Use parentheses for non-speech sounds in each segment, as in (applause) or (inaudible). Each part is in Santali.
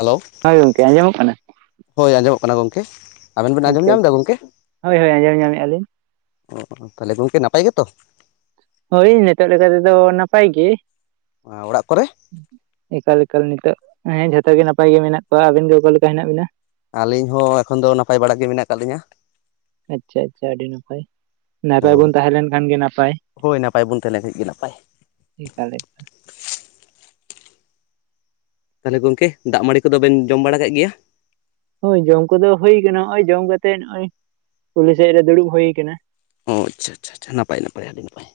ᱦᱮᱞᱳ ᱦᱳᱭ ᱜᱚᱝᱠᱮ, ᱟᱸᱡᱚᱢᱚᱜ ᱠᱟᱱᱟ᱾ ᱦᱳᱭ ᱟᱸᱡᱚᱢᱚᱜ ᱠᱟᱱᱟ ᱜᱚᱢᱠᱮ, ᱟᱵᱮᱱ ᱵᱮᱱ ᱟᱸᱡᱚᱢ ᱟᱪᱪᱷᱟ ᱟᱪᱪᱷᱟ ᱧᱟᱢᱫᱟ ᱜᱚᱢᱠᱮ? ᱦᱳᱭ ᱦᱳᱭ ᱟᱸᱡᱚᱢ ᱧᱟᱢᱮᱫᱼᱟ ᱞᱤᱧ ᱚ ᱛᱟᱦᱚᱞᱮ ᱜᱚᱝᱠᱮ ᱱᱟᱯᱟᱭ ᱜᱮᱛᱚ? ᱦᱳᱭ ᱱᱤᱛᱚᱜ ᱞᱮᱠᱟ ᱛᱮᱫᱚ ᱱᱟᱯᱟᱭ ᱜᱮ᱾ ᱟ ᱚᱲᱟᱜ ᱠᱚᱨᱮ? ᱮᱠᱟᱞ ᱮᱠᱟᱞ ᱱᱤᱛᱚᱜ ᱦᱮᱸ ᱡᱷᱚᱛᱚ ᱜᱮ ᱱᱟᱯᱟᱭ ᱜᱮ ᱢᱮᱱᱟᱜ ᱠᱚᱣᱟ᱾ ᱟᱵᱤᱱ ᱜᱮ ᱚᱠᱟ ᱞᱮᱠᱟ ᱦᱮᱱᱟᱜ ᱵᱤᱱᱟ? ᱟᱹᱞᱤᱧ ᱦᱚᱸ ᱮᱠᱷᱚᱱ ᱫᱚ ᱱᱟᱯᱟᱭ ᱵᱟᱲᱟᱜ ᱜᱮ ᱢᱮᱱᱟᱜ ᱠᱟᱜ ᱞᱤᱧᱟᱹ᱾ ᱟᱪᱪᱷᱟ ᱟᱪᱪᱷᱟ ᱟᱹᱰᱤ ᱱᱟᱯᱟᱭ, ᱱᱟᱯᱟᱭ ᱵᱚᱱ ᱛᱟᱦᱮᱸ ᱞᱮᱱ ᱠᱷᱟᱱ ᱜᱮ ᱱᱟᱯᱟᱭ᱾ ᱵᱟᱵᱚᱱ ᱛᱟᱦᱞᱮ ᱟᱹᱰᱤ ᱜᱮ ᱱᱟᱯᱟᱭ, ᱮᱠᱟᱞ ᱞᱮ ᱛᱟᱦᱚᱞᱮ ᱜᱚᱝᱢᱮ ᱫᱟᱜ ᱢᱟᱹᱲᱤ ᱠᱚᱫᱚ ᱵᱮᱱ ᱡᱚᱢ ᱵᱟᱲᱟ ᱠᱮᱜ ᱜᱮᱭᱟ? ᱦᱳᱭ ᱡᱚᱢ ᱠᱚᱫᱚ ᱦᱩᱭ ᱠᱟᱱᱟ, ᱦᱚᱜ-ᱚᱭ ᱡᱚᱢ ᱠᱟᱛᱮᱜ ᱱᱚᱜ-ᱚᱭ ᱠᱩᱞᱦᱤ ᱥᱮᱫ ᱨᱮ ᱫᱩᱲᱩᱵ ᱦᱩᱭ ᱠᱟᱱᱟ᱾ ᱚ ᱟᱪᱪᱷᱟ ᱟᱪᱪᱷᱟ ᱟᱪᱪᱷᱟ ᱱᱟᱯᱟᱭ ᱱᱟᱯᱟᱭ ᱟᱹᱰᱤ ᱱᱟᱯᱟᱭ,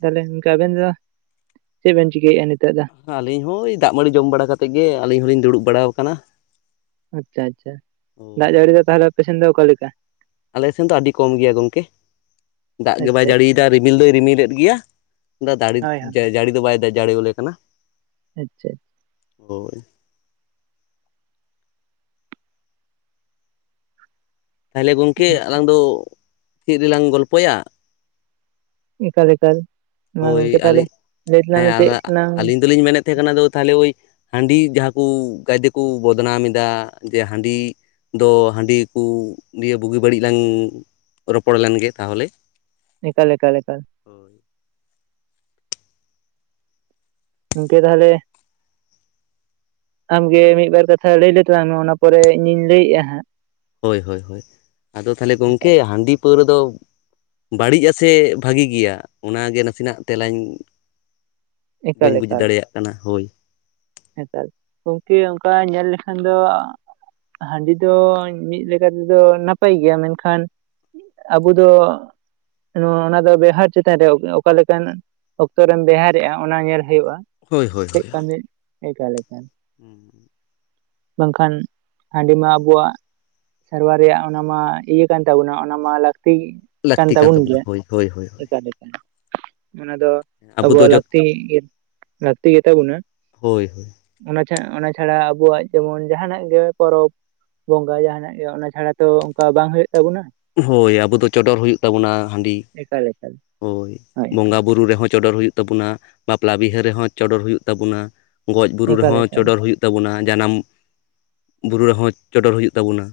ᱛᱟᱦᱚᱞᱮ ᱜᱚᱝᱠᱮ ᱟᱵᱮᱱ ᱫᱚ ᱪᱮᱫ ᱵᱮᱱ ᱪᱤᱠᱟᱹᱭᱮᱜᱼᱟ ᱱᱤᱛᱳᱜ ᱫᱚ? ᱟᱹᱞᱤᱧ ᱦᱚᱸ ᱭ ᱫᱟᱜ ᱢᱟᱹᱲᱤ ᱡᱚᱢ ᱵᱟᱲᱟ ᱠᱟᱛᱮᱜ ᱜᱮ ᱟᱹᱞᱤᱧ ᱦᱚᱞᱤᱧ ᱫᱩᱲᱩᱵ ᱵᱟᱲᱟᱣ ᱠᱟᱱᱟ᱾ ᱟᱪᱪᱷᱟ ᱟᱪᱪᱷᱟ ᱫᱟᱜ ᱦᱳᱭ ᱡᱟᱹᱲᱤ ᱫᱚ ᱛᱟᱦᱚᱞᱮ ᱟᱯᱮ ᱥᱮᱱ ᱫᱚ ᱚᱠᱟᱞᱮ ᱞᱮᱠᱟ? ᱟᱞᱮ ᱥᱮᱱ ᱫᱚ ᱟᱹᱰᱤ ᱠᱚᱢ ᱜᱮᱭᱟ ᱜᱚᱝᱠᱮ᱾ ᱫᱟᱜ ᱜᱮ ᱵᱟᱭ ᱟᱪᱪᱷᱟ ᱟᱪᱪᱷᱟ ᱡᱟᱹᱲᱤᱭᱮᱫᱟ ᱨᱤᱢᱤᱞ ᱫᱚᱭ ᱨᱤᱢᱤᱞᱮᱫ ᱜᱮᱭᱟ (unintelligible) ᱦᱳᱭ ᱦᱳᱭ ᱡᱟᱹᱲᱤ ᱡᱟᱹᱲᱤ ᱫᱚ ᱵᱟᱭ (unintelligible) ᱡᱟᱹᱲᱤᱭᱟᱞᱮ ᱠᱟᱱᱟ, ᱟᱪᱪᱷᱟ ᱦᱳᱭ ᱛᱟᱦᱚᱞᱮ ᱜᱚᱝᱠᱮ ᱟᱞᱟᱝ ᱫᱚ ᱪᱮᱫ ᱨᱮᱞᱟᱝ ᱜᱚᱞᱯᱚᱭᱟ? ᱮᱠᱟᱞ ᱮᱠᱟᱞ ᱢᱟ ᱦᱳᱭ ᱜᱚᱝᱠᱮ ᱟᱹᱞᱤᱧ ᱛᱟᱦᱚᱞᱮ ᱞᱟᱹᱭ ᱛᱟᱞᱟᱝ ᱢᱮ ᱪᱮᱫ ᱞᱟᱝ ᱛᱮᱦᱮᱸ ᱠᱟᱱᱟ ᱫᱚ ᱛᱟᱦᱚᱞᱮ ᱳᱭ ᱦᱟᱺᱰᱤ ᱡᱟᱦᱟᱸ ᱠᱚ ᱜᱮᱭᱛᱮᱠᱚ ᱵᱚᱫᱱᱟᱢ ᱮᱫᱟ ᱡᱮ ᱦᱟᱺᱰᱤ ᱫᱚ ᱦᱟᱺᱰᱤ ᱠᱩ ᱱᱤᱭᱟᱹ ᱵᱩᱜᱤ ᱵᱟᱹᱲᱤᱡ ᱞᱟᱝ ᱨᱚᱯᱚᱲ ᱞᱮᱱᱜᱮ ᱛᱟᱦᱚᱞᱮ ᱮᱠᱟᱞ ᱮᱠᱟᱞ ᱮᱠᱟᱞ ᱦᱳᱭ ᱤᱱᱠᱮ ᱛᱟᱦᱚᱞᱮ ᱟᱢᱜᱮ ᱢᱤᱫ ᱵᱟᱨ ᱠᱟᱛᱷᱟ ᱞᱟᱹᱭ ᱞᱮ ᱛᱟᱞᱟᱝ ᱢᱮ ᱚᱱᱟ ᱯᱚᱨᱮ ᱤᱧᱤᱧ ᱞᱟᱹᱭᱮᱜᱼᱟ ᱦᱟᱸᱜ ᱦᱳᱭ ᱦᱳᱭ ᱟᱫᱚ ᱛᱟᱦᱞᱮ ᱜᱚᱢᱠᱮ ᱮᱠᱟᱞ ᱦᱟᱺᱰᱤ ᱯᱟᱹᱣᱨᱟᱹ ᱫᱚ ᱵᱟᱹᱲᱤᱡ ᱟ ᱥᱮ ᱵᱷᱟᱜᱤ ᱜᱮᱭᱟ ᱚᱱᱟᱜᱮ ᱱᱟᱥᱤᱱᱟᱜ ᱛᱮᱞᱟᱧ ᱵᱟᱹᱧ ᱮᱠᱟᱞ ᱵᱩᱡᱽ ᱮᱠᱟᱞ ᱫᱟᱲᱮᱭᱟᱜ ᱠᱟᱱᱟ ᱦᱳᱭ ᱦᱮᱸᱛᱟᱞ ᱜᱚᱢᱠᱤ ᱚᱱᱠᱟ ᱧᱮᱞ ᱞᱮᱠᱷᱟᱱ ᱫᱚ ᱦᱟᱺᱰᱤ ᱫᱚ ᱢᱤᱫ ᱞᱮᱠᱟᱛᱮᱫᱚ ᱱᱟᱯᱟᱭ ᱜᱮᱭᱟ ᱢᱮᱱᱠᱷᱟᱱ ᱟᱵᱚ ᱫᱚ ᱚᱱᱟ ᱫᱚ ᱵᱮᱣᱦᱟᱨ ᱪᱮᱛᱟᱱ ᱨᱮ ᱚᱠᱟ ᱞᱮᱠᱟᱱ ᱚᱠᱛᱚᱨᱮᱢ ᱵᱮᱣᱦᱟᱨ ᱮᱜ ᱼᱟ ᱚᱱᱟ ᱧᱮᱞ ᱦᱩᱭᱩᱜᱼᱟ ᱦᱳᱭ ᱪᱮᱫ ᱠᱟᱹᱢᱤ ᱮᱠᱟᱞ ᱮᱠᱟᱞ ᱦᱩᱸ (inaudible) ᱵᱟᱝᱠᱷᱟᱱ ᱦᱟᱺᱰᱤᱢᱟ ᱟᱵᱩᱣᱟᱜ ᱥᱮᱨᱣᱟ ᱨᱮᱭᱟᱜ ᱚᱱᱟ ᱢᱟ ᱤᱭᱟᱹ ᱠᱟᱱ ᱛᱟᱵᱚᱱᱟ ᱚᱱᱟ ᱢᱟ ᱞᱟᱹᱠᱛᱤ ᱜᱤ ᱠᱟᱱ ᱞᱟᱹᱠᱛᱤ ᱛᱟ ᱵᱩᱱ ᱛᱟᱵᱚᱱᱟ ᱜᱮᱭᱟ ᱦᱳᱭ ᱦᱳᱭ ᱦᱳᱭ ᱮᱠᱟᱫ ᱮᱠᱟ ᱚᱱᱟ ᱫᱚ ᱟᱵᱚ ᱫᱚ ᱟᱵᱚᱣᱟᱜ ᱡᱚᱛ ᱞᱟᱹᱠᱛᱤ (inaudible) ᱞᱟᱹᱠᱛᱤ ᱜᱮ ᱛᱟᱵᱚᱱᱟ ᱦᱳᱭ ᱦᱳᱭ ᱚᱱᱟ ᱪᱷᱟ ᱚᱱᱟ ᱪᱷᱟᱲᱟ ᱟᱵᱚᱣᱟᱜ ᱡᱮᱢᱚᱱ ᱡᱟᱦᱟᱱᱟᱜ ᱜᱮ ᱯᱚᱨᱚᱵᱽ ᱵᱚᱸᱜᱟ ᱡᱟᱦᱟᱱᱟᱜ ᱜᱮ ᱚᱱᱟ ᱪᱷᱟᱲᱟ ᱛᱚ ᱚᱱᱠᱟ ᱵᱟᱝ ᱦᱳᱭᱳᱜ ᱛᱟᱵᱚᱱᱟ ᱦᱳᱭ ᱟᱵᱚ ᱫᱚ ᱪᱚᱰᱚᱨ ᱦᱩᱭᱩᱜ ᱛᱟᱵᱚᱱᱟ ᱦᱟᱺᱰᱤ ᱮᱠᱟᱞᱮ (unintelligible) ᱦᱳᱭ ᱵᱚᱸᱜᱟ ᱵᱩᱨᱩ ᱨᱮᱦᱚᱸ ᱪᱚᱰᱚᱨ ᱦᱩᱭᱩᱜ ᱛᱟᱵᱚᱱᱟ ᱵᱟᱯᱞᱟ ᱵᱤᱦᱟᱹ ᱨᱮᱦᱚᱸ ᱪᱚᱰᱚᱨ ᱦᱩᱭᱩᱜ ᱛᱟᱵᱚᱱᱟ ᱜᱚᱡ ᱵᱩᱨᱩ ᱮᱠᱟᱞ ᱨᱮᱦᱚᱸ ᱮᱠᱟᱞ ᱪᱚᱰᱚᱨ ᱦᱩᱭᱩᱜ ᱛᱟᱵᱚᱱᱟ ᱡᱟᱱᱟᱢ ᱵᱩᱨᱩ ᱨᱮᱦᱚᱸ ᱪᱚᱰᱚᱨ ᱦᱩᱭᱩᱜ ᱛᱟᱵᱚᱱᱟ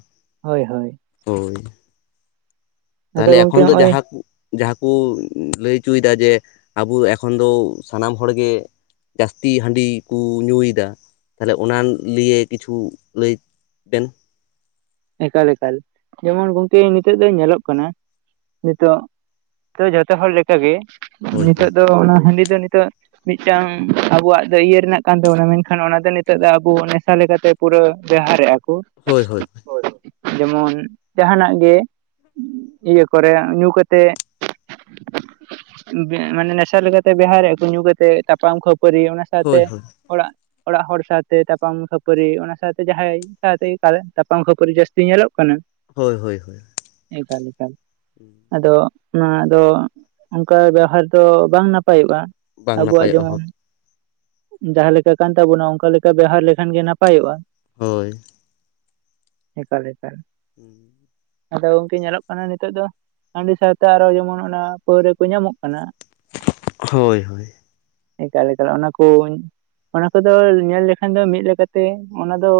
ᱦᱳᱭ ᱦᱳᱭ ᱦᱳᱭ ᱟᱫᱚ ᱛᱟᱦᱞᱮ ᱜᱚᱝᱠᱮ ᱮᱠᱷᱚᱱ ᱫᱚ ᱦᱚᱸᱜᱼᱚᱭ ᱡᱟᱦᱟᱸ ᱠᱩ ᱡᱟᱸᱦᱟ ᱠᱩ (unintelligible) ᱠᱩ ᱞᱟᱹᱭ ᱪᱚᱭᱫᱟ ᱡᱮ ᱟᱵᱚ ᱮᱠᱷᱚᱱ ᱫᱚ ᱥᱟᱱᱟᱢ ᱦᱚᱲᱜᱮ ᱡᱟᱹᱥᱛᱤ ᱦᱟᱺᱰᱤ ᱠᱩ ᱧᱩᱭᱫᱟ ᱛᱟᱦᱞᱮ ᱚᱱᱟ ᱞᱤᱭᱮ ᱠᱤᱪᱷᱩ ᱞᱟᱹᱭ ᱵᱮᱱ ᱮᱠᱟᱞ ᱮᱠᱟᱞ ᱡᱮᱢᱚᱱ ᱜᱚᱝᱠᱮ ᱱᱤᱛᱚᱜ ᱫᱚ ᱧᱮᱞᱚᱜ ᱠᱟᱱᱟ ᱱᱤᱛᱚᱜ ᱛᱚ ᱡᱚᱛᱚ ᱦᱚᱲ ᱞᱮᱠᱟᱜᱮ ᱦᱳᱭ ᱦᱳᱭ ᱱᱤᱛᱚᱜ ᱫᱚ ᱚᱱᱟ ᱦᱟᱺᱰᱤ ᱫᱚ ᱱᱤᱛᱚᱜ ᱢᱤᱫᱴᱟᱝ ᱟᱵᱚᱣᱟᱜ ᱫᱚ ᱤᱭᱟᱹ ᱨᱮᱱᱟᱜ ᱠᱟᱱ ᱛᱟᱵᱚᱱᱟ ᱢᱮᱱᱠᱷᱟᱱ ᱚᱱᱟ ᱫᱚ ᱱᱤᱛᱚᱜ ᱫᱚ ᱟᱵᱚ ᱱᱮᱥᱟ ᱞᱮᱠᱟ ᱛᱮ ᱯᱩᱨᱟᱹ ᱵᱮᱣᱦᱟᱨᱮᱜᱼᱟ ᱠᱚ ᱦᱳᱭ ᱦᱳᱭ (unintelligible) ᱡᱮᱢᱚᱱ ᱡᱟᱦᱟᱱᱟᱜ ᱜᱮ ᱤᱭᱟᱹ ᱠᱚᱨᱮ ᱧᱩ ᱠᱟᱛᱮ ᱢᱟᱱᱮ ᱱᱮᱥᱟ ᱞᱮᱠᱟᱛᱮ ᱵᱮᱣᱦᱟᱨᱮᱜ-ᱟ ᱠᱚ ᱧᱩ ᱠᱟᱛᱮ ᱛᱟᱯᱟᱢ ᱠᱚ ᱯᱟᱹᱨᱤ ᱚᱱᱟ ᱥᱟᱶᱛᱮ ᱦᱳᱭ ᱦᱳᱭ ᱚᱲᱟᱜ ᱚᱲᱟᱜ ᱦᱚᱲ ᱥᱟᱶᱛᱮ ᱛᱟᱯᱟᱢ ᱠᱷᱟᱹᱯᱟᱹᱨᱤ ᱚᱱᱟ ᱥᱟᱶᱛᱮ ᱡᱟᱦᱟᱸᱭ ᱥᱟᱶᱛᱮ (inaudible) ᱛᱟᱯᱟᱢ ᱠᱷᱟᱹᱯᱟᱹᱨᱤ ᱡᱟᱹᱥᱛᱤ ᱧᱮᱞᱚᱜ ᱠᱟᱱᱟ ᱦᱳᱭ ᱦᱳᱭ ᱦᱳᱭ ᱮᱠᱟᱞ ᱮᱠᱟᱞ ᱟᱫᱚ ᱱᱚᱣᱟ ᱫᱚ ᱚᱱᱠᱟ ᱵᱮᱣᱦᱟᱨ ᱫᱚ ᱵᱟᱝ ᱱᱟᱯᱟᱭᱚᱜᱼᱟ ᱵᱟᱝ ᱱᱟᱯᱟᱭᱚᱜᱼᱟ ᱦᱳ- ᱡᱟᱦᱟ ᱞᱮᱠᱟ ᱠᱟᱱ ᱛᱟᱵᱚᱱᱟ ᱚᱱᱠᱟ ᱞᱮᱠᱟ ᱵᱮᱣᱦᱟᱨ ᱞᱮᱠᱷᱟᱱ ᱜᱮ ᱱᱟᱯᱟᱭᱚᱜᱼᱟ ᱦᱳᱭ ᱮᱠᱟᱞ ᱮᱠᱟᱞ ᱩᱸ ᱟᱫᱚ ᱜᱚᱝᱠᱮ ᱧᱮᱞᱚᱜ ᱠᱟᱱᱟ ᱱᱤᱛᱚᱜ ᱫᱚ ᱦᱟᱺᱰᱤ ᱥᱟᱶᱛᱮ ᱟᱨᱚ ᱡᱮᱢᱚᱱ ᱚᱱᱟ ᱯᱟᱹᱣᱨᱟᱹ ᱠᱚ ᱧᱟᱢᱚᱜ ᱠᱟᱱᱟ ᱦᱳᱭ ᱦᱳᱭ ᱮᱠᱟᱞ ᱮᱠᱟᱞ ᱚᱱᱟ ᱠᱚ ᱠᱩᱧ ᱚᱱᱟ ᱠᱚ ᱫᱚ ᱧᱮᱞ ᱞᱮᱠᱷᱟᱱ ᱫᱚ ᱢᱤᱫ ᱞᱮᱠᱟ ᱛᱮ ᱚᱱᱟ ᱫᱚ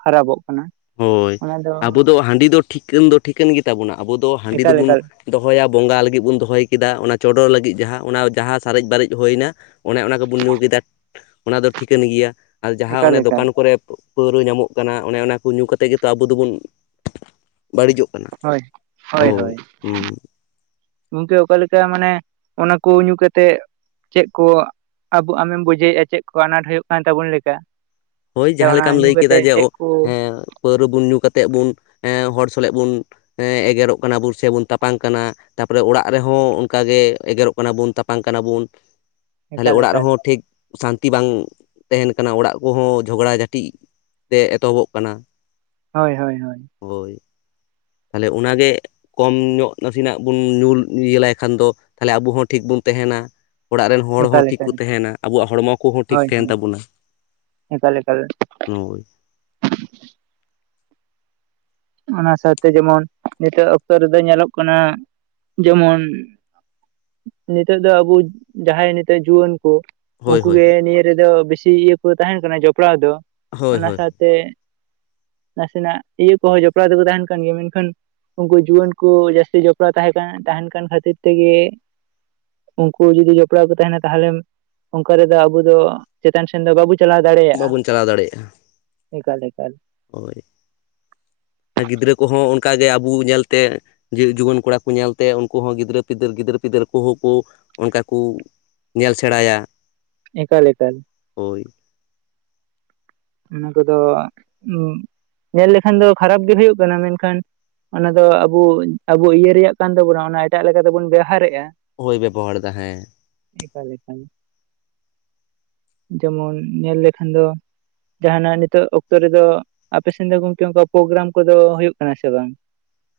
ᱠᱷᱟᱨᱟᱯᱚᱜ ᱠᱟᱱᱟ ᱦᱳᱭ ᱟᱵᱚ ᱫᱚ ᱦᱟᱺᱰᱤ ᱫᱚ ᱴᱷᱤᱠᱟᱹᱱ ᱫᱚ ᱴᱷᱤᱠᱟᱹᱱ ᱜᱮ ᱛᱟᱵᱚᱱᱟ ᱟᱵᱚ ᱫᱚ ᱦᱟᱺᱰᱤ ᱫᱚ ᱮᱠᱟᱞ ᱵᱚᱱ ᱮᱠᱟᱞ ᱫᱚᱦᱚᱭᱟ ᱵᱚᱸᱜᱟ ᱞᱟᱹᱜᱤᱫ ᱵᱚᱱ ᱫᱚᱦᱚᱭ ᱠᱮᱫᱟ ᱚᱱᱟ ᱪᱚᱰᱚᱨ ᱞᱟᱹᱜᱤᱫ ᱡᱟᱸᱦᱟ ᱚᱱᱟ ᱡᱟᱸᱦᱟ ᱥᱟᱨᱮᱡ ᱵᱟᱨᱮᱡ ᱦᱩᱭᱱᱟ ᱚᱱᱮ ᱚᱱᱟ ᱜᱮ ᱵᱚᱱ ᱧᱩ ᱠᱮᱫᱟ ᱚᱱᱟ ᱫᱚ ᱴᱷᱤᱠᱟᱹᱱ ᱜᱮᱭᱟ ᱟᱨ ᱡᱟᱸᱦᱟ ᱮᱠᱟᱞ ᱚᱱᱮ ᱮᱠᱟᱞ ᱫᱚᱠᱟᱱ ᱠᱚᱨᱮ ᱯᱟᱹᱣᱨᱟᱹ ᱧᱟᱢᱚᱜ ᱠᱟᱱᱟ ᱚᱱᱮ ᱚᱱᱟ ᱠᱚ ᱧᱩ ᱠᱟᱛᱮ ᱜᱮ ᱛᱚ ᱟᱵᱚ ᱫᱚ ᱵᱚᱱ ᱵᱟᱹᱲᱤᱡᱚᱜ ᱠᱟᱱᱟ ᱦᱳᱭ ᱦᱳᱭ ᱦᱩᱸ ᱜᱚᱝᱠᱮ ᱚᱠᱟ ᱞᱮᱠᱟ ᱢᱟᱱᱮ ᱚᱱᱟ ᱠᱚ ᱧᱩ ᱠᱟᱛᱮᱜ ᱪᱮᱫ ᱠᱚ ᱟᱵᱚ ᱟᱢᱮᱢ ᱵᱩᱡᱷᱟᱹᱣ ᱟ ᱪᱮᱫ ᱠᱚ ᱟᱱᱟᱴ ᱦᱩᱭᱩᱜ ᱠᱟᱱ ᱛᱟᱵᱚᱱ ᱞᱮᱠᱟ ᱦᱳᱭ ᱥᱮ ᱡᱟᱸᱦᱟ ᱚᱱᱟ ᱞᱮᱠᱟᱢ ᱧᱩ ᱞᱟᱹᱭ ᱠᱮᱫᱟ ᱠᱟᱛᱮᱜ ᱡᱮ ᱳ ᱪᱮᱫ ᱠᱚ ᱦᱮᱸ ᱯᱟᱹᱣᱨᱟᱹ ᱵᱚᱱ ᱧᱩ ᱠᱟᱛᱮᱜ ᱵᱚᱱ ᱮᱸ ᱦᱚᱲ ᱥᱟᱞᱟᱜ ᱵᱚᱱ (unintelligible) ᱮᱜᱮᱨᱚᱜ ᱠᱟᱱᱟ ᱵᱩᱱ ᱥᱮ ᱵᱩᱱ ᱛᱟᱯᱟᱝ ᱠᱟᱱᱟ ᱛᱟᱨᱯᱚᱨᱮ ᱚᱲᱟᱜ ᱨᱮᱦᱚᱸ ᱚᱱᱠᱟᱜᱮ ᱮᱜᱮᱨᱚᱜ ᱠᱟᱱᱟ ᱵᱳᱱ ᱛᱟᱯᱟᱝ ᱠᱟᱱᱟ ᱵᱳᱱ ᱛᱟᱦᱞᱮ ᱮᱠᱟᱞ ᱚᱲᱟᱜ ᱮᱠᱟᱞ ᱨᱮᱦᱚᱸ ᱴᱷᱤᱠ ᱥᱟᱱᱛᱤ ᱵᱟᱝ ᱛᱮᱦᱮᱱ ᱠᱟᱱᱟ ᱚᱲᱟᱜ ᱠᱚ ᱦᱚᱸ ᱡᱷᱚᱜᱽᱲᱟ ᱡᱷᱴᱤᱜ ᱛᱮ ᱮᱛᱚᱦᱚᱵᱚᱜ ᱠᱟᱱᱟ ᱦᱚᱭ ᱦᱚᱭ ᱦᱚᱭ ᱦᱳᱭ ᱛᱟᱦᱞᱮ ᱚᱱᱟᱜᱮ ᱠᱚᱢ ᱧᱚᱜ ᱱᱟᱥᱮᱱᱟᱜ ᱵᱚᱱ ᱧᱩᱞ ᱤᱭᱟᱹᱞᱟᱭ ᱠᱷᱟᱱ ᱫᱚ ᱛᱟᱦᱞᱮ ᱟᱵᱚ ᱦᱚᱸ ᱴᱷᱤᱠ ᱵᱚ ᱛᱟᱸᱦᱮᱱᱟ ᱚᱲᱟᱜ ᱨᱮᱱ ᱦᱚᱲ ᱮᱠᱟᱞ ᱦᱚᱸ ᱴᱷᱤᱠ ᱠᱚ ᱮᱠᱟᱞ ᱛᱟᱦᱮᱱᱟ ᱟᱵᱚᱣᱟᱜ ᱦᱚᱲᱢᱚ ᱠᱚᱦᱚᱸ ᱴᱷᱤᱠ ᱦᱳᱭ ᱛᱟᱦᱮᱱ ᱦᱳᱭ ᱛᱟᱵᱚᱱᱟ ᱮᱠᱟᱞ ᱮᱠᱟᱞ ᱦᱳᱭ ᱚᱱᱟ ᱥᱟᱶᱛᱮ ᱡᱮᱢᱚᱱ ᱱᱤᱛᱚᱜ ᱚᱠᱛᱚ ᱨᱮᱫᱚ ᱧᱮᱞᱚᱜ ᱠᱟᱱᱟ ᱡᱮᱢᱚᱱ ᱱᱤᱛᱚᱜ ᱫᱚ ᱟᱵᱚ ᱡᱟᱦᱟᱸᱭ ᱱᱤᱛᱚᱜ ᱡᱩᱣᱟᱹᱱ ᱠᱚ ᱦᱳᱭ ᱩᱱᱠᱩ ᱦᱳᱭ ᱜᱮ ᱱᱤᱭᱟᱹ ᱨᱮᱫᱚ ᱵᱮᱥᱤ ᱤᱭᱟᱹ ᱠᱚ ᱛᱟᱦᱮᱱ ᱠᱟᱱᱟ ᱡᱚᱯᱲᱟᱣ ᱫᱚ ᱦᱳᱭ ᱚᱱᱟ ᱦᱳᱭ ᱥᱟᱶ- ᱛᱮ ᱱᱟᱥᱮᱱᱟᱜ ᱤᱭᱟᱹ ᱠᱚᱦᱚᱸ ᱡᱚᱯᱲᱟᱣ ᱛᱮᱠᱚ ᱛᱟᱦᱮᱱ ᱠᱟᱱ ᱜᱮᱭᱟ ᱢᱮᱱᱠᱷᱟᱱ ᱩᱱᱠᱩ ᱡᱩᱣᱟᱹᱱ ᱠᱚ ᱡᱟᱹᱥᱛᱤ ᱡᱚᱯᱲᱟᱣ ᱛᱟᱦᱮᱸ ᱠᱟᱱᱟ ᱛᱟᱦᱮᱱ ᱠᱟᱱ ᱠᱷᱟᱹᱛᱤᱨ ᱛᱮᱜᱮ ᱩᱱᱠᱩ ᱡᱩᱫᱤ ᱡᱚᱯᱲᱟᱣ ᱠᱚ ᱛᱟᱦᱮᱱᱟ ᱛᱟᱦᱚᱞᱮ ᱚᱱᱠᱟ ᱨᱮᱫᱚ ᱟᱵᱚ ᱫᱚ ᱪᱮᱛᱟᱱ ᱥᱮᱱ ᱫᱚ ᱵᱟᱵᱚ ᱪᱟᱞᱟᱣ ᱫᱟᱲᱮᱭᱟᱜᱼᱟ, ᱵᱟᱵᱚᱱ ᱪᱟᱞᱟᱣ ᱫᱟᱲᱮᱭᱟᱜᱼᱟ ᱮᱠᱟᱞ ᱮᱠᱟᱞ ᱦᱳᱭ ᱟᱨ ᱜᱤᱫᱽᱨᱟᱹ ᱠᱚᱦᱚᱸ ᱚᱱᱠᱟᱜᱮ ᱟᱵᱚ ᱧᱮᱞᱛᱮ ᱡᱩᱣᱟᱹᱱ ᱠᱚᱲᱟ ᱠᱚ ᱧᱮᱞᱛᱮ ᱩᱱᱠᱩ ᱦᱚᱸ ᱜᱤᱫᱽᱨᱟᱹ ᱯᱤᱫᱟᱹᱨ ᱜᱤᱫᱽᱨᱟᱹ ᱯᱤᱫᱟᱨ ᱠᱚᱦᱚᱸ ᱠᱚ ᱚᱱᱠᱟ ᱠᱚ ᱧᱮᱞ ᱥᱮᱬᱟᱭᱟ ᱮᱠᱟᱞ ᱮᱠᱟᱞ ᱦᱳᱭ ᱚᱱᱟ ᱠᱚᱫᱚ ᱧᱮᱞ ᱞᱮᱠᱷᱟᱱ ᱫᱚ ᱠᱷᱟᱨᱟᱯ ᱜᱮ ᱦᱩᱭᱩᱜ ᱠᱟᱱᱟ ᱢᱮᱱᱠᱷᱟᱱ ᱚᱱᱟ ᱫᱚ ᱟᱵᱚ - ᱟᱵᱚ ᱤᱭᱟᱹ ᱨᱮᱭᱟᱜ ᱠᱟᱱ ᱛᱟᱵᱚᱱᱟ ᱚᱱᱟ ᱮᱴᱟᱜ ᱞᱮᱠᱟᱛᱮᱵᱩᱱ ᱵᱮᱣᱦᱟᱨᱮᱜᱼᱟ ᱦᱳᱭ ᱵᱮᱵᱚᱦᱟᱨ ᱮᱫᱟ ᱦᱮᱸ ᱮᱠᱟᱠ ᱮᱠᱟᱞ ᱡᱮᱢᱚᱱ ᱧᱮᱞ ᱞᱮᱠᱷᱟᱱ ᱫᱚ ᱡᱟᱦᱱᱟᱜ ᱱᱤᱛᱚᱜ ᱚᱠᱛᱚ ᱨᱮᱫᱚ ᱟᱯᱮ ᱥᱮᱱ ᱫᱚ ᱜᱚᱢᱠᱮ ᱚᱱᱠᱟ ᱯᱨᱳᱜᱨᱟᱢ ᱠᱚᱫᱚ ᱦᱩᱭᱩᱜ ᱠᱟᱱᱟ ᱥᱮ ᱵᱟᱝ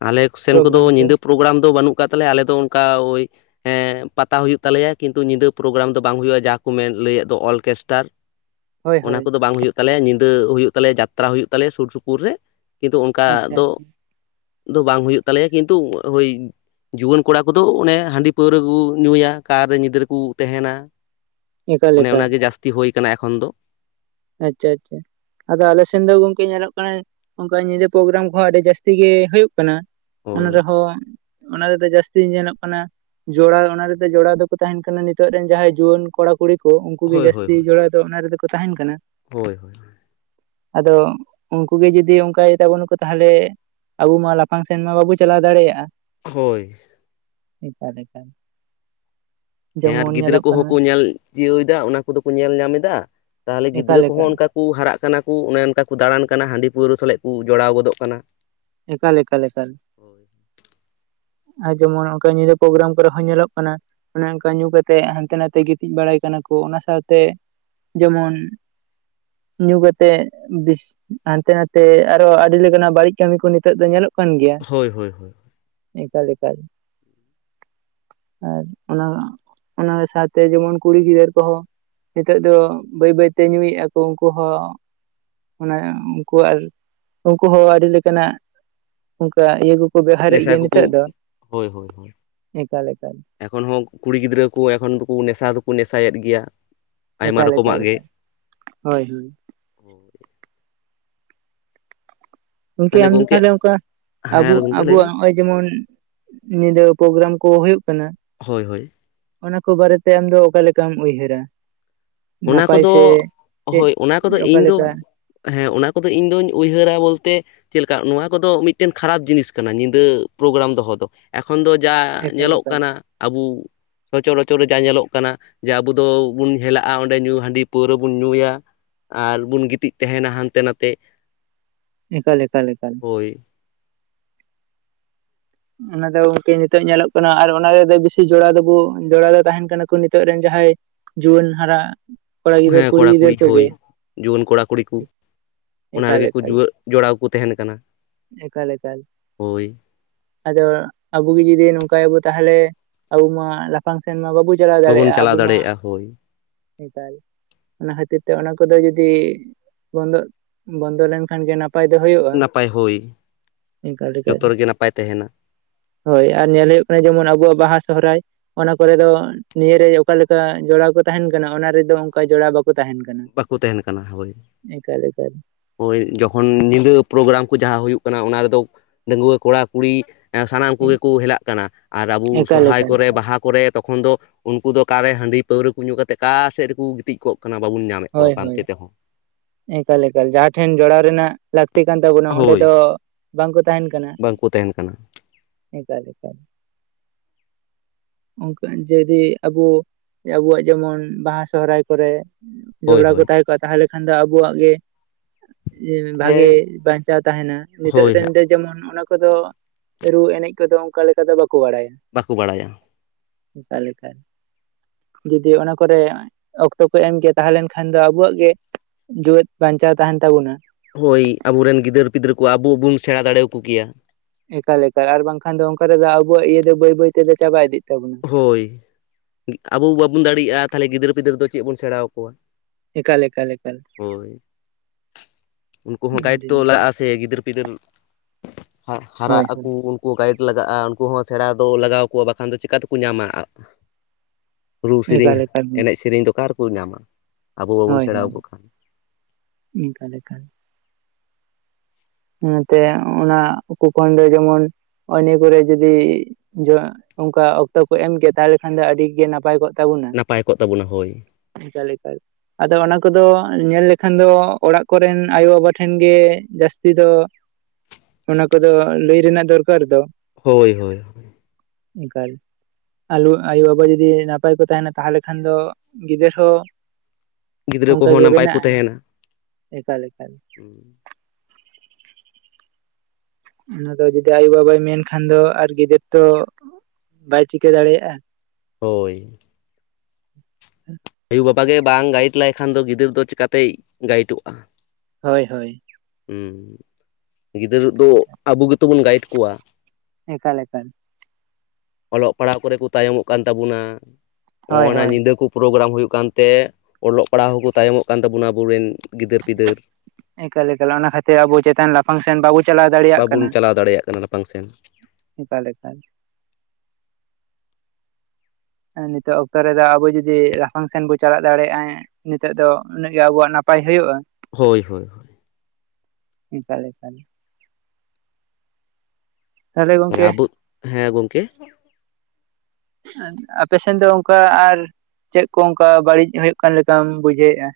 ᱟᱞᱮ ᱠᱚᱥᱮᱱ ᱠᱚᱫᱚ ᱯᱨᱳᱜᱨᱟᱢ ᱠᱚ ᱧᱤᱫᱟᱹ ᱯᱨᱳᱜᱨᱟᱢ ᱫᱚ ᱵᱟᱹᱱᱩᱜ ᱠᱟᱫ ᱛᱟᱞᱮᱭᱟ ᱟᱞᱮᱫᱚ ᱚᱱᱠᱟ ᱳᱭ ᱦᱮᱸ ᱯᱟᱛᱟ ᱦᱩᱭᱩᱜ ᱛᱟᱞᱮᱭᱟ ᱠᱤᱱᱛᱩ ᱧᱤᱫᱟᱹ ᱯᱨᱳᱜᱨᱟᱢ ᱫᱚ ᱵᱟᱝ ᱦᱩᱭᱩᱜᱼᱟ ᱡᱟᱦᱟᱸ ᱠᱚ ᱢᱮᱱ ᱞᱟᱹᱭᱮᱫ ᱫᱚ ᱚᱨᱠᱮᱥᱴᱟᱨ ᱦᱳᱭ ᱚᱱᱟ ᱦᱳᱭ ᱠᱚᱫᱚ ᱵᱟᱝ ᱦᱩᱭᱩᱜ ᱛᱟᱞᱮᱭᱟ ᱧᱤᱫᱟᱹ ᱦᱩᱭᱩᱜ ᱛᱟᱞᱮᱭᱟ ᱡᱟᱛᱨᱟ ᱦᱩᱭᱩᱜ ᱛᱟᱞᱮᱭᱟ ᱥᱩᱨ ᱥᱩᱯᱩᱨ ᱨᱮ ᱠᱤᱱᱛᱩ ᱚᱱᱠᱟ ᱟᱪᱪᱷᱟ ᱫᱚ, ᱟᱪᱪᱷᱟ ᱫᱚ ᱵᱟᱝ ᱦᱩᱭᱩᱜ ᱛᱟᱞᱮᱭᱟ ᱠᱤᱱᱛᱩ ᱳᱭ ᱡᱩᱣᱟᱹᱱ ᱠᱚᱲᱟ ᱠᱚᱫᱚ ᱚᱱᱮ ᱦᱟᱺᱰᱤ ᱯᱟᱹᱣᱨᱟᱹ ᱠᱚ ᱧᱩᱭᱟ ᱠᱟᱨᱮ ᱧᱤᱫᱟᱹ ᱠᱚ ᱛᱟᱦᱮᱱᱟ ᱾ ᱮᱠᱟᱞ ᱚᱱᱮ ᱮᱠᱟᱞ ᱚᱱᱟᱜᱮ ᱡᱟᱹᱥᱛᱤ ᱦᱩᱭ ᱠᱟᱱᱟ ᱮᱠᱷᱚᱱ ᱫᱚ ᱟᱪᱪᱷᱟ ᱟᱪᱪᱷᱟ ᱟᱫᱚ ᱟᱞᱮ ᱥᱮᱱ ᱫᱚ ᱜᱚᱝᱠᱮ ᱧᱮᱞᱚᱜ ᱠᱟᱱᱟ ᱚᱱᱠᱟ ᱧᱤᱫᱟᱹ ᱯᱨᱳᱜᱨᱟᱢ ᱠᱚᱦᱚᱸ ᱟᱹᱰᱤ ᱡᱟᱹᱥᱛᱤ ᱜᱮ ᱦᱳᱭᱳᱜ ᱠᱟᱱᱟ ᱚᱱᱟ ᱦᱳᱭ ᱨᱮᱦᱚᱸ ᱚᱱᱟ ᱨᱮᱫᱚ ᱡᱟᱹᱥᱛᱤ ᱧᱮᱞᱚᱜ ᱠᱟᱱᱟ ᱡᱚᱲᱟ ᱚᱱᱟ ᱨᱮᱫᱚ ᱡᱚᱲᱟᱣ ᱫᱚᱠᱚ ᱛᱟᱦᱮᱱ ᱠᱟᱱᱟ ᱱᱤᱛᱚᱜ ᱨᱮᱱ ᱡᱟᱦᱟᱸᱭ ᱡᱩᱣᱟᱹᱱ ᱠᱚᱲᱟ ᱠᱩᱲᱤ ᱠᱚ ᱩᱱᱠᱩ ᱜᱮ ᱦᱳᱭ ᱦᱳᱭ ᱡᱟᱹᱥᱛᱤ ᱡᱚᱲᱟ ᱫᱚ ᱚᱱᱟ ᱨᱮᱫᱚ ᱠᱚ ᱛᱟᱦᱮᱱ ᱠᱟᱱᱟ ᱦᱳᱭ ᱟᱫᱚ ᱩᱱᱠᱩ ᱜᱮ ᱡᱩᱫᱤ ᱚᱱᱠ ᱤᱭᱟᱹ ᱛᱟᱵᱚᱱᱟᱠᱚ ᱛᱟᱦᱚᱞᱮ ᱟᱵᱚ ᱢᱟ ᱞᱟᱯᱷᱟᱝ ᱥᱮᱱ ᱢᱟ ᱵᱟᱵᱚ ᱪᱟᱞᱟᱣ ᱫᱟᱲᱮᱭᱟᱜᱼᱟ᱾ ᱦᱳᱭ ᱮᱠᱟᱞ ᱮᱠᱟᱞ ᱦᱮᱸ ᱟᱨ ᱡᱮᱢᱚᱱ ᱜᱤᱫᱽᱨᱟᱹ ᱧᱮᱞᱚᱜ ᱠᱚᱦᱚᱸ ᱠᱟᱱᱟ ᱠᱚ ᱧᱮᱞ ᱪᱤᱣᱟᱣ ᱫᱟ ᱚᱱᱟ ᱠᱚᱫᱚ ᱠᱚ ᱧᱮᱞ ᱧᱟᱢ ᱮᱫᱟ ᱛᱟᱦᱚᱞᱮ ᱮᱠᱟᱞ ᱜᱤᱫᱽᱨᱟᱹ ᱠᱚᱦᱚᱸ ᱮᱠᱟᱞ ᱚᱱᱠᱟ ᱠᱚ ᱦᱟᱨᱟᱜ ᱠᱟᱱᱟ ᱠᱚ ᱚᱱᱮ ᱚᱱᱠᱟ ᱠᱚ ᱫᱟᱬᱟᱱ ᱠᱟᱱᱟ ᱦᱟᱺᱰᱤ ᱯᱟᱹᱣᱨᱟᱹ ᱥᱟᱞᱮᱫ ᱠᱚ ᱡᱚᱲᱟᱣ ᱜᱚᱫᱚᱜ ᱠᱟᱱᱟ᱾ ᱮᱠᱟᱞ ᱮᱠᱟᱞ ᱮᱠᱟᱞ (inaudible) ᱟᱨ ᱡᱮᱢᱚᱱ ᱚᱱᱠᱟ ᱧᱤᱫᱟᱹ ᱯᱨᱳᱜᱨᱟᱢ ᱠᱚᱨᱮ ᱦᱚᱸ ᱧᱮᱞᱚᱜ ᱠᱟᱱᱟ᱾ ᱚᱱᱮ ᱚᱱᱠᱟ ᱧᱩ ᱠᱟᱛᱮᱜ ᱦᱟᱱᱛᱮ ᱱᱟᱛᱮ ᱜᱤᱛᱤᱡ ᱵᱟᱲᱟᱭ ᱠᱟᱱᱟ ᱠᱚ ᱚᱱᱟ ᱥᱟᱶᱛᱮ ᱡᱮᱢᱚᱱ ᱧᱩ ᱠᱟᱛᱮ ᱵᱤᱥ ᱦᱟᱱᱛᱮ ᱱᱟᱛᱮ ᱟᱨᱚ ᱟᱹᱰᱤ ᱞᱮᱠᱟᱱᱟᱜ ᱵᱟᱹᱲᱤᱡᱽ᱾ ᱠᱟᱹᱢᱤ ᱠᱚ ᱱᱤᱛᱚᱜ ᱫᱚ ᱧᱮᱞᱚᱜ ᱠᱟᱱ ᱜᱮᱭᱟ ᱦᱳᱭ ᱦᱳᱭ ᱦᱳᱭ ᱮᱠᱟᱞ ᱮᱠᱟᱞ ᱟᱨ ᱚᱱᱟ ᱚᱱᱟ ᱥᱟᱶᱛᱮ ᱡᱮᱢᱚᱱ ᱠᱩᱲᱤ ᱜᱤᱫᱟᱹᱨ ᱠᱚᱦᱚᱸ ᱱᱤᱛᱚᱜ ᱫᱚ ᱵᱟᱹᱭ ᱵᱟᱹᱭ ᱛᱮ ᱧᱩᱭ ᱟᱠᱚ ᱩᱱᱠᱩ ᱦᱚᱸ ᱚᱱᱟ ᱩᱱᱠᱩ ᱟᱨ ᱩᱱᱠᱩ ᱦᱚᱸ ᱟᱹᱰᱤ ᱞᱮᱠᱟᱱᱟᱜ ᱚᱱᱠᱟ ᱤᱭᱟᱹ ᱠᱚ ᱠᱚ ᱵᱮᱣᱦᱟᱨᱮᱜ ᱜᱮᱭᱟ ᱱᱮᱥᱟ ᱱᱤᱛᱚᱜ ᱠᱚᱠᱚ ᱫᱚ ᱦᱳᱭ ᱦᱳᱭ ᱦᱳᱭ ᱮᱠᱟᱞ ᱮᱠᱟᱞ ᱮᱠᱷᱚᱱ ᱦᱚᱸ ᱠᱩᱲᱤ ᱜᱤᱫᱽᱨᱟᱹ ᱠᱚ ᱮᱠᱷᱚᱱ ᱫᱚᱠᱚ ᱱᱮᱥᱟ ᱫᱚᱠᱚ ᱱᱮᱥᱟᱭᱮᱫ ᱜᱮᱭᱟ᱾ ᱟᱭᱢᱟ ᱮᱠᱟᱞ ᱮᱠᱟᱞ ᱨᱚᱠᱚᱢᱟᱜ ᱜᱮ ᱦᱳᱭ ᱦᱳᱭ (unintelligible) ᱜᱚᱝᱠᱮ ᱟᱢ ᱫᱚ ᱛᱟᱦᱞᱮ ᱚᱱᱠᱟ ᱟᱵᱚ ᱦᱮᱸ ᱜᱚᱝᱠᱮ ᱞᱟᱹᱭ ᱟᱵᱚᱣᱟᱜ ᱵᱤᱱ ᱱᱚᱜᱼᱚᱭ ᱡᱮᱢᱚᱱ ᱧᱤᱫᱟᱹ ᱯᱨᱳᱜᱨᱟᱢ ᱠᱚ ᱦᱚᱭᱩᱜ ᱠᱟᱱᱟ᱾ ᱦᱳᱭ ᱦᱳᱭ ᱚᱱᱟ ᱠᱚ ᱵᱟᱨᱮ ᱛᱮ ᱟᱢᱫᱚ ᱚᱠᱟ ᱞᱮᱠᱟᱢ ᱩᱭᱦᱟᱹᱨᱟ᱾ ᱚᱱᱟ ᱱᱟᱯᱟᱭ ᱠᱚᱫᱚ ᱥᱮ ᱪᱮᱫ ᱦᱳᱭ ᱚᱱᱟ ᱠᱚᱫᱚ ᱤᱧᱫᱚ ᱚᱠᱟᱞᱮᱠᱟ ᱦᱮᱸ ᱚᱱᱟ ᱠᱚᱫᱚ ᱤᱧ ᱫᱚᱧ ᱩᱭᱦᱟᱹᱨᱟ ᱵᱚᱞᱛᱮ ᱪᱮᱫ ᱞᱮᱠᱟ ᱱᱚᱣᱟ ᱠᱚᱫᱚ ᱢᱤᱫᱴᱮᱱ ᱠᱷᱟᱨᱟᱯ ᱡᱤᱱᱤᱥ ᱠᱟᱱᱟ ᱧᱤᱫᱟᱹ ᱯᱨᱳᱜᱨᱟᱢ ᱫᱚᱦᱚ ᱫᱚ ᱮᱠᱷᱚᱱ ᱫᱚ ᱡᱟ ᱮᱠᱟᱞ ᱧᱮᱞᱚᱜ ᱮᱠᱟᱞ ᱠᱟᱱᱟ᱾ ᱟᱵᱚ ᱥᱚᱪᱚᱨ ᱚᱪᱚᱨ ᱨᱮ ᱡᱟ ᱧᱮᱞᱚᱜ ᱠᱟᱱᱟ ᱡᱮ ᱟᱵᱚ ᱫᱚᱵᱚᱱ ᱦᱮᱞᱟᱜ ᱟᱨ ᱚᱸᱰᱮ ᱧᱩ ᱦᱟᱺᱰᱤ ᱯᱟᱹᱣᱨᱟᱹ ᱵᱚᱱ ᱧᱩᱭᱟ ᱟᱨ ᱵᱩᱱ ᱜᱤᱛᱤᱡ ᱛᱟᱦᱮᱱᱟ ᱦᱟᱱᱛᱮ ᱱᱟᱛᱮ ᱮᱠᱟᱞ ᱮᱠᱟᱞ ᱮᱠᱟᱞ ᱦᱳᱭ ᱚᱱᱟ ᱫᱚ ᱜᱚᱝᱠᱮ ᱱᱤᱛᱚᱜ ᱧᱮᱞᱚᱜ ᱠᱟᱱᱟ ᱟᱨ ᱚᱱᱟ ᱨᱮᱫᱚ ᱵᱮᱥᱤ ᱡᱚᱲᱟ ᱫᱚᱵᱚ ᱡᱚᱲᱟ ᱫᱚ ᱛᱟᱦᱮᱱ ᱠᱟᱱᱟ ᱠᱚ ᱱᱤᱛᱚᱜ ᱨᱮᱱ ᱡᱟᱦᱟᱸᱭ ᱡᱩᱣᱟᱹᱱ ᱦᱟᱨᱟ ᱠᱚᱲᱟ ᱜᱤᱫᱟᱹᱨ ᱦᱮᱸ ᱠᱚᱲᱟ ᱜᱤᱫᱟᱹᱨ ᱠᱩᱲᱤ ᱦᱳᱭ ᱠᱚᱜᱮ ᱡᱩᱣᱟᱹᱱ ᱠᱚᱲᱟ ᱠᱩᱲᱤ ᱠᱚ ᱚᱱᱟ ᱮᱠᱟᱞ ᱨᱮᱜᱮ ᱠᱚ ᱮᱠᱟᱞ ᱡᱩᱣᱟ ᱡᱚᱲᱟᱣ ᱠᱚ ᱛᱟᱦᱮᱱ ᱠᱟᱱᱟ ᱮᱠᱟᱞ ᱮᱠᱟᱞ ᱦᱳᱭ ᱟᱫᱚ ᱟᱵᱚ ᱜᱮ ᱡᱩᱫᱤ ᱱᱚᱝᱠᱟᱭᱟᱵᱚ ᱛᱟᱦᱚᱞᱮ ᱟᱵᱚ ᱢᱟ ᱞᱟᱯᱷᱟᱝ ᱥᱮᱱ ᱢᱟ ᱵᱟᱵᱩ ᱪᱟᱞᱟᱣ ᱵᱟᱵᱚᱱ ᱫᱟᱲᱮᱭᱟᱜᱼᱟ ᱪᱟᱞᱟᱣ ᱟᱵᱚ ᱢᱟ ᱫᱟᱲᱮᱭᱟᱜᱼᱟ ᱦᱳᱭ ᱱᱮᱛᱟᱨ ᱚᱱᱟ ᱠᱷᱟᱹᱛᱤᱨ ᱛᱮ ᱚᱱᱟ ᱠᱚᱫᱚ ᱡᱩᱫᱤ ᱵᱚᱱᱫᱚ ᱵᱚᱱᱫᱚ ᱞᱮᱱᱠᱷᱟᱱ ᱜᱮ ᱱᱟᱯ ᱱᱟᱯᱟᱭ ᱫᱚ ᱦᱩᱭᱩᱜᱼᱟ ᱱᱟᱯᱟᱭ ᱮᱱᱠᱟ ᱞᱮᱠᱟ ᱜᱮ ᱱᱟᱯᱟᱭ ᱛᱟᱦᱮᱱᱟ᱾ ᱦᱳᱭ ᱟᱨ ᱧᱮᱞ ᱦᱩᱭᱩᱜ ᱠᱟᱱᱟ ᱡᱮ ᱟᱵᱚᱣᱟᱜ ᱵᱟᱦᱟ ᱥᱚᱦᱚᱨᱟᱭ ᱚᱱᱟ ᱠᱚᱨᱮ ᱫᱚ ᱱᱤᱭᱟᱹᱨᱮ ᱚᱠᱟᱞᱮᱠᱟ ᱡᱚᱲᱟᱣ ᱠᱚ ᱛᱟᱦᱮᱱ ᱠᱟᱱᱟ ᱚᱱᱟ ᱨᱮᱫᱚ ᱚᱱᱠᱟ ᱡᱚᱲᱟᱣ ᱵᱟᱠᱚ ᱠᱚ ᱛᱟᱦᱮᱱ ᱠᱟᱱᱟ ᱵᱟᱠᱚ ᱛᱟᱦᱮᱱ ᱠᱟᱱᱟ ᱮᱠᱟᱞ ᱮᱠᱟᱞ ᱦᱳᱭ ᱡᱚᱠᱷᱚᱱ ᱧᱤᱫᱟᱹ ᱯᱨᱳᱜᱨᱟᱢ ᱠᱚ ᱡᱟᱦᱟᱸ ᱦᱩᱭᱩᱜ ᱠᱟᱱᱟ ᱚᱱᱟ ᱨᱮᱫᱚ ᱰᱟᱺᱜᱩᱣᱟᱹ ᱠᱚᱲᱟ ᱠᱩᱲᱤ ᱥᱟᱱᱟᱢ ᱠᱚᱜᱮ ᱠᱚ ᱦᱮᱞᱟᱜ ᱠᱟᱱᱟ ᱟᱨ ᱟᱵᱚ ᱮᱠᱟᱞ ᱥᱚᱨᱦᱟᱭ ᱮᱠᱟᱞ ᱠᱚᱨᱮ ᱵᱟᱦᱟ ᱠᱚᱨᱮ ᱛᱚᱠᱷᱚᱱ ᱫᱚ ᱩᱱᱠᱩ ᱫᱚ ᱚᱠᱟᱨᱮ ᱦᱟᱺᱰᱤ ᱯᱟᱹᱣᱨᱟᱹ ᱠᱚ ᱧᱩ ᱠᱟᱛᱮᱫ ᱚᱠᱟ ᱥᱮᱫ ᱨᱮᱠᱚ ᱜᱤᱛᱤᱡᱽ ᱠᱚᱜ ᱵᱟᱵᱚᱱ ᱧᱟᱢᱮᱫ ᱦᱳᱭ ᱠᱚᱣᱟ ᱦᱳᱭ ᱯᱟᱱᱛᱮ ᱛᱮᱦᱚᱸ ᱮᱠᱟᱞ ᱮᱠᱟᱞ ᱡᱟᱦᱟᱸ ᱴᱷᱮᱱ ᱡᱚᱲᱟᱣ ᱨᱮᱱᱟᱜ ᱞᱟᱹᱠᱛᱤ ᱠᱟᱱ ᱛᱟᱵᱚᱱᱟ ᱚᱸᱰᱮ ᱦᱳᱭ ᱫᱚ ᱵᱟᱝᱠᱚ ᱛᱟᱦᱮᱱ ᱠᱟᱱᱟ᱾ ᱵᱟᱝᱠᱚ ᱛᱟᱦᱮᱱ ᱠᱟᱱᱟ (unintelligible) (inaudible) ᱚᱱᱠᱟ ᱡᱚᱫᱤ ᱟᱵᱚ ᱟᱵᱩᱣᱟᱜ ᱡᱮᱢᱚᱱ ᱵᱟᱦᱟ ᱥᱚᱦᱨᱟᱭ ᱠᱚᱨᱮ ᱦᱳᱭ (unintelligible) ᱠᱚ ᱦᱳᱭ ᱛᱟᱦᱮᱸ ᱠᱚᱜᱼᱟ ᱛᱟᱦᱚᱞᱮ ᱠᱷᱟᱱ ᱫᱚ ᱟᱵᱚᱣᱟᱜ ᱜᱮ ᱵᱷᱟᱹᱜᱤ ᱦᱮᱸ ᱵᱟᱧᱪᱟᱣ ᱛᱟᱦᱮᱱᱟ ᱱᱤᱛᱚᱜ ᱦᱳᱭ ᱨᱮᱱ ᱫᱚ ᱡᱮᱢᱚᱱ ᱚᱱᱟ ᱠᱚᱫᱚ ᱨᱩ ᱮᱱᱮᱡ ᱠᱚᱫᱚ ᱚᱱᱠᱟ ᱞᱮᱠᱟ ᱫᱚ ᱵᱟᱠᱚ ᱵᱟᱲᱟᱭᱟ ᱵᱟᱠᱚ ᱵᱟᱲᱟᱭᱟ ᱚᱱᱠᱟ ᱞᱮᱠᱟ ᱡᱩᱫᱤ ᱚᱱᱟ ᱠᱚᱨᱮ ᱚᱠᱛᱚ ᱠᱚ ᱮᱢ ᱜᱮ ᱛᱟᱦᱚᱞᱮᱱ ᱠᱷᱟᱱ ᱫᱚ ᱟᱵᱚᱣᱟᱜ ᱜᱮ ᱡᱤᱣᱤᱫ ᱵᱟᱧᱪᱟᱣ ᱛᱟᱦᱮᱱ ᱛᱟᱵᱚᱱᱟ ᱦᱳᱭ ᱟᱵᱚᱨᱮᱱ ᱜᱤᱫᱟᱹᱨ ᱯᱤᱫᱟᱹᱨᱟᱹ ᱠᱚ ᱟᱵᱚ ᱵᱚᱱ ᱥᱮᱬᱟ ᱫᱟᱲᱮᱭᱟᱠᱚ ᱜᱮᱭᱟ ᱮᱠᱟᱞ ᱮᱠᱟᱞ ᱟᱨ ᱵᱟᱝᱠᱷᱟᱱ ᱫᱚ ᱚᱱᱠᱟ ᱨᱮᱫᱚ ᱟᱵᱚᱣᱟᱜ ᱤᱭᱟᱹ ᱫᱚ ᱵᱟᱹᱭ ᱵᱟᱹᱭ ᱛᱮ ᱪᱟᱵᱟ ᱤᱫᱤᱜ ᱛᱟᱵᱚᱱᱟ ᱦᱳᱭ ᱟᱵᱚ ᱵᱟᱵᱚᱱ ᱫᱟᱲᱮᱭᱟᱜᱼᱟ ᱛᱟᱦᱚᱞᱮ ᱜᱤᱫᱟᱹᱨ ᱯᱤᱫᱟᱹᱨ ᱫᱚ ᱪᱮᱫ ᱵᱚᱱ ᱥᱮᱬᱟ ᱟᱠᱚᱣᱟ ᱮᱠᱟᱞ ᱮᱠᱟᱞ ᱮᱠᱟᱞ ᱦᱳᱭ ᱩᱱᱠᱩ ᱦᱚᱸ ᱜᱟᱭᱤᱰ ᱟᱹᱰᱤ ᱛᱚ ᱱᱟᱯᱟᱭ ᱞᱟᱜᱼᱟ ᱥᱮ ᱥᱮ ᱜᱤᱫᱟᱹᱨ ᱯᱤᱫᱟᱹᱨ ᱦᱟᱜᱼᱼ ᱦᱟᱨᱟᱜ ᱦᱳᱭ ᱟᱠᱚ ᱦᱳᱭ ᱩᱱᱼᱼ ᱠᱩ ᱜᱟᱭᱤᱰ ᱞᱟᱜᱟᱜᱼᱟ ᱩᱱᱠᱩ ᱦᱚᱸ ᱥᱮᱬᱟ ᱫᱚ ᱞᱟᱜᱟᱣ ᱠᱚᱣᱟ ᱵᱟᱠᱷᱟᱱ ᱫᱚ ᱪᱤᱠᱟᱛᱮᱠᱚ ᱧᱟᱢᱟ ᱨᱩ ᱥᱮᱨᱮᱧ ᱮᱠᱟᱞ ᱮᱠᱟᱞ ᱮᱱᱮᱡ ᱥᱮᱨᱮᱧ ᱫᱚ ᱚᱠᱟ ᱨᱮᱠᱚ ᱧᱟᱢᱟ ᱟᱵᱚ ᱵᱟᱵᱚᱱ ᱦᱳᱭ ᱥᱮᱬᱟ ᱟᱠᱚ ᱦᱳᱭ ᱠᱷᱟᱱ ᱱᱤᱝᱠᱟ ᱞᱮᱠᱟ ᱚᱱᱟᱛᱮ ᱚᱱᱟ (unintelligible) ᱠᱷᱚᱱ ᱫᱚ ᱡᱮᱢᱚᱱ ᱚᱱ ᱱᱤᱭᱟᱹ ᱠᱚᱨᱮ ᱡᱩᱫᱤ (unintelligible) ᱚᱱᱠᱟ ᱚᱠᱛᱚ ᱠᱚ ᱮᱢᱠᱮ ᱛᱟᱦᱚᱞᱮ ᱠᱷᱟᱱ ᱫᱚ ᱟᱹᱰᱤᱜᱮ ᱱᱟᱯᱟᱭ ᱠᱚᱜ ᱛ ᱱᱟᱯᱟᱭ ᱠᱚᱜ ᱛᱟᱵᱚᱱᱟ ᱦᱳᱭ (unintelligible) ᱞᱮᱠᱟ ᱜᱮ ᱟᱫᱚ ᱚᱱᱟ ᱠᱚᱫᱚ ᱧᱮᱞ ᱞᱮᱠᱷᱟᱱ ᱫᱚ ᱚᱲᱟᱜ ᱠᱚᱨᱮᱱ ᱟᱭᱳ ᱵᱟᱵᱟ ᱴᱷᱮᱱ ᱜᱮ ᱡᱟᱹᱥᱼᱼ ᱛᱤ ᱫᱚ ᱚᱱᱟ ᱠᱚᱫᱚ ᱞᱟᱹᱭ ᱨᱮᱱᱟᱜ ᱫᱚᱨᱠᱟᱨ ᱫᱚ ᱦᱳᱭ ᱦᱳᱭ ᱮᱠᱟᱞ ᱟᱞᱚ ᱟᱭᱳᱼᱵᱟᱵᱟ ᱡᱩᱫᱤ ᱱᱟᱯᱟᱭ ᱠᱚ ᱛᱟᱦᱮᱱᱟ ᱛᱟᱦᱚᱞᱮ ᱠᱷᱟᱱ ᱫᱚ ᱜᱤᱫᱟᱹᱨ ᱦᱚᱸ ᱜᱤᱫᱽᱨᱟᱹ ᱚᱱᱠᱟᱜᱮ ᱠᱚᱦᱚᱸ ᱱᱟᱯᱟᱭ ᱵᱮᱱᱟᱜ ᱟᱭ ᱮᱠᱟᱞ ᱮᱠᱟᱞ ᱦᱩᱸᱻ ᱚᱱᱟ ᱫᱚ ᱡᱩᱫᱤ ᱟᱭᱳ ᱵᱟᱵᱟᱭ ᱢᱮᱱᱠᱷᱟᱱ ᱫᱚ ᱟᱨ ᱜᱤᱫᱟᱹᱨ ᱫᱚ ᱵᱟᱭ ᱪᱤᱠᱟᱹ ᱫᱟᱲᱮᱭᱟᱜᱼᱟ ᱦᱳᱭ ᱟᱭᱳᱼᱵᱟᱵᱟ ᱜᱮ ᱵᱟᱝ ᱜᱟᱭᱤᱰ ᱞᱟᱭᱠᱷᱟᱱ ᱫᱚ ᱜᱤᱫᱟᱹᱨ ᱫᱚ ᱪᱮᱠᱟ ᱛᱮᱭ ᱜᱟᱭᱤᱰᱚᱜᱼᱟ ᱦᱳᱭ ᱦᱳᱭ ᱦᱩᱸ ᱜᱤᱫᱽᱟᱹᱨ ᱫᱚ ᱟᱵᱚ ᱜᱮᱛᱚ ᱵᱚᱱ ᱜᱟᱭᱤᱰ ᱠᱚᱣᱟ ᱮᱠᱟᱞ ᱮᱠᱟᱞ ᱚᱞᱚᱜ ᱯᱟᱲᱦᱟᱣ ᱠᱚᱨᱮ ᱠᱚ ᱛᱟᱭᱚᱢᱚᱜ ᱠᱟᱱ ᱛᱟᱵᱚᱱᱟ ᱦᱳᱭ ᱱᱚᱜ ᱱᱟ ᱦᱳᱭ ᱧᱤᱫᱟᱹ ᱠᱚ ᱯᱨᱳᱜᱨᱟᱢ ᱦᱩᱭᱩᱜ ᱠᱟᱱᱛᱮ ᱚᱞᱚᱜ ᱯᱟᱲᱦᱟᱣ ᱦᱚᱸᱠᱚ ᱛᱟᱭᱚᱢᱚᱜ ᱠᱟᱱ ᱛᱟᱵᱚᱱᱟ ᱟᱵᱚᱨᱮᱱ ᱜᱤᱫᱟᱹᱨ ᱯᱤᱫᱟᱹᱨ ᱮᱠᱟᱞ ᱮᱠᱟᱞ ᱚᱱᱟ ᱠᱷᱟᱹᱛᱤᱨ ᱟᱵᱚ ᱪᱮᱛᱟᱱ ᱞᱟᱯᱷᱟᱝ ᱥᱮᱱ ᱵᱟᱵᱚ ᱪᱟᱞᱟᱣ ᱫᱟᱲᱮᱭᱟᱜ ᱠᱟᱱᱟ ᱵᱟᱵᱚᱱ ᱪᱟᱞᱟᱣ ᱫᱟᱲᱮᱭᱟᱜ ᱠᱟᱱᱟ ᱞᱟᱯᱷᱟᱝ ᱥᱮᱱ ᱮᱠᱟᱞ ᱮᱠᱟᱞ ᱱᱤᱛᱚᱜ ᱚᱠᱛᱚ ᱨᱮᱫᱚ ᱟᱵᱚ ᱡᱩᱫᱤ ᱞᱟᱯᱷᱟᱝ ᱥᱮᱱ ᱵᱚᱱ ᱪᱟᱞᱟᱜ ᱫᱟᱲᱮᱭᱟᱜᱼᱟ ᱦᱮᱸᱻ ᱱᱤᱛᱚᱜ ᱫᱚ ᱩᱱᱟᱹᱜ ᱜᱮ ᱟᱵᱚᱣᱟᱜ ᱱᱟᱯᱟᱭ ᱦᱩᱭᱩᱜᱼᱟ ᱦᱳᱭᱻ ᱦᱳᱭ ᱮᱠᱟᱞᱼᱮᱠᱟᱞ ᱛᱟᱦᱚᱞᱮ ᱜᱚᱝᱠᱮ ᱟᱵᱚ ᱦᱮᱸ ᱜᱚᱢᱠᱮ (inaudible) ᱟᱯᱮ ᱥᱮᱱ ᱫᱚ ᱚᱱᱠᱟ ᱟᱨ ᱪᱮᱫ ᱠᱚ ᱚᱱᱠᱟ ᱵᱟᱹᱲᱤᱡ ᱦᱩᱭᱩᱜ ᱠᱟᱱ ᱞᱮᱠᱟᱢ ᱵᱩᱡᱷᱟᱹᱣᱮᱫᱼᱟ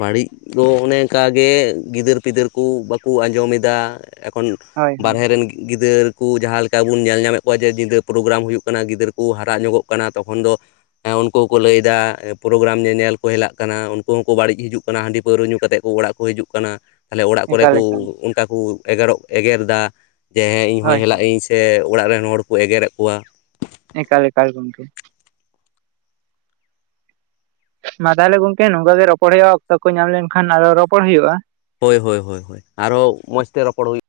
ᱵᱟᱹᱲᱤᱡ ᱫᱚ ᱚᱱᱮ ᱚᱱᱠᱟᱜᱮ ᱜᱤᱫᱟᱹᱨ ᱯᱤᱫᱟᱹᱨ ᱠᱚ ᱵᱟᱠᱚ ᱟᱸᱡᱚᱢᱮᱫᱟ ᱮᱠᱷᱚᱱ ᱦᱳᱭ ᱦᱳᱭ ᱵᱟᱦᱨᱮ ᱨᱮᱱ ᱜᱤᱫᱟᱹᱨ ᱠᱩ ᱡᱟᱦᱟᱸ ᱞᱮᱠᱟ ᱵᱚᱱ ᱧᱮᱞ ᱧᱟᱢᱮᱫ ᱠᱚᱣᱟ ᱡᱮ ᱧᱤᱫᱟᱹ ᱯᱨᱳᱜᱨᱟᱢ ᱦᱩᱭᱩᱜ ᱠᱟᱱᱟ ᱜᱤᱫᱟᱹᱨ ᱠᱚ ᱦᱟᱨᱟᱜ ᱧᱚᱜᱚᱜ ᱠᱟᱱᱟ ᱛᱚᱠᱷᱚᱱ ᱫᱚ ᱮᱸ ᱩᱱᱠᱩ ᱠᱚ ᱞᱟᱹᱭ ᱮᱫᱟ ᱯᱨᱳᱜᱨᱟᱢ ᱧᱮᱧᱮᱞ ᱠᱚ ᱦᱮᱞᱟᱜ ᱠᱟᱱᱟ ᱩᱱᱠᱩ ᱠᱚ ᱵᱟᱹᱲᱤᱡ ᱦᱤᱡᱩᱜ ᱠᱟᱱᱟ ᱦᱟᱺᱰᱤ ᱯᱟᱹᱣᱨᱟᱹ ᱧᱩ ᱠᱟᱛᱮ ᱠᱚ ᱚᱲᱟᱜ ᱠᱚ ᱦᱤᱡᱩᱜ ᱠᱟᱱᱟ ᱛᱟᱦᱚᱞᱮ ᱚᱲᱟᱜ ᱠᱚᱨᱮ ᱮᱠᱟᱞ ᱠᱚ ᱮᱠᱟᱞ ᱩᱱᱼᱼ ᱠᱟ ᱠᱚ ᱮᱜᱮᱨᱚᱜ ᱮᱜᱮᱨ ᱮᱫᱟ ᱡᱮ ᱦᱮᱸ ᱤᱧ ᱦᱚᱭ ᱦᱳᱭ ᱦᱮ ᱦᱳᱭ ᱤᱧ ᱥᱮ ᱚᱲᱟᱜ ᱨᱮᱱ ᱦᱚᱲ ᱠᱚ ᱮᱜᱮᱨᱮᱫ ᱠᱚᱣᱟ, ᱮᱠᱟᱞ ᱮᱠᱟᱞ ᱜᱚᱢᱠᱮ ᱢᱟ ᱛᱟᱦᱞᱮ ᱜᱚᱢᱠᱮ ᱱᱚᱝᱠᱟ ᱜᱮ ᱨᱚᱯᱚᱲ ᱦᱩᱭᱩᱜᱼᱟ ᱚᱠᱛᱚ ᱠᱚ ᱧᱟᱢ ᱞᱮᱱᱠᱷᱟᱱ ᱟᱨᱦᱚᱸ ᱨᱚᱯᱚᱲ ᱦᱩᱭᱩᱜᱼᱟ ᱦᱳᱭ ᱦᱳᱭ ᱦᱳᱭ ᱟᱨᱦᱚᱸ ᱢᱚᱡᱽᱛᱮ ᱨᱚᱯᱚᱲ ᱦᱩᱭᱩᱜᱼᱟ ᱾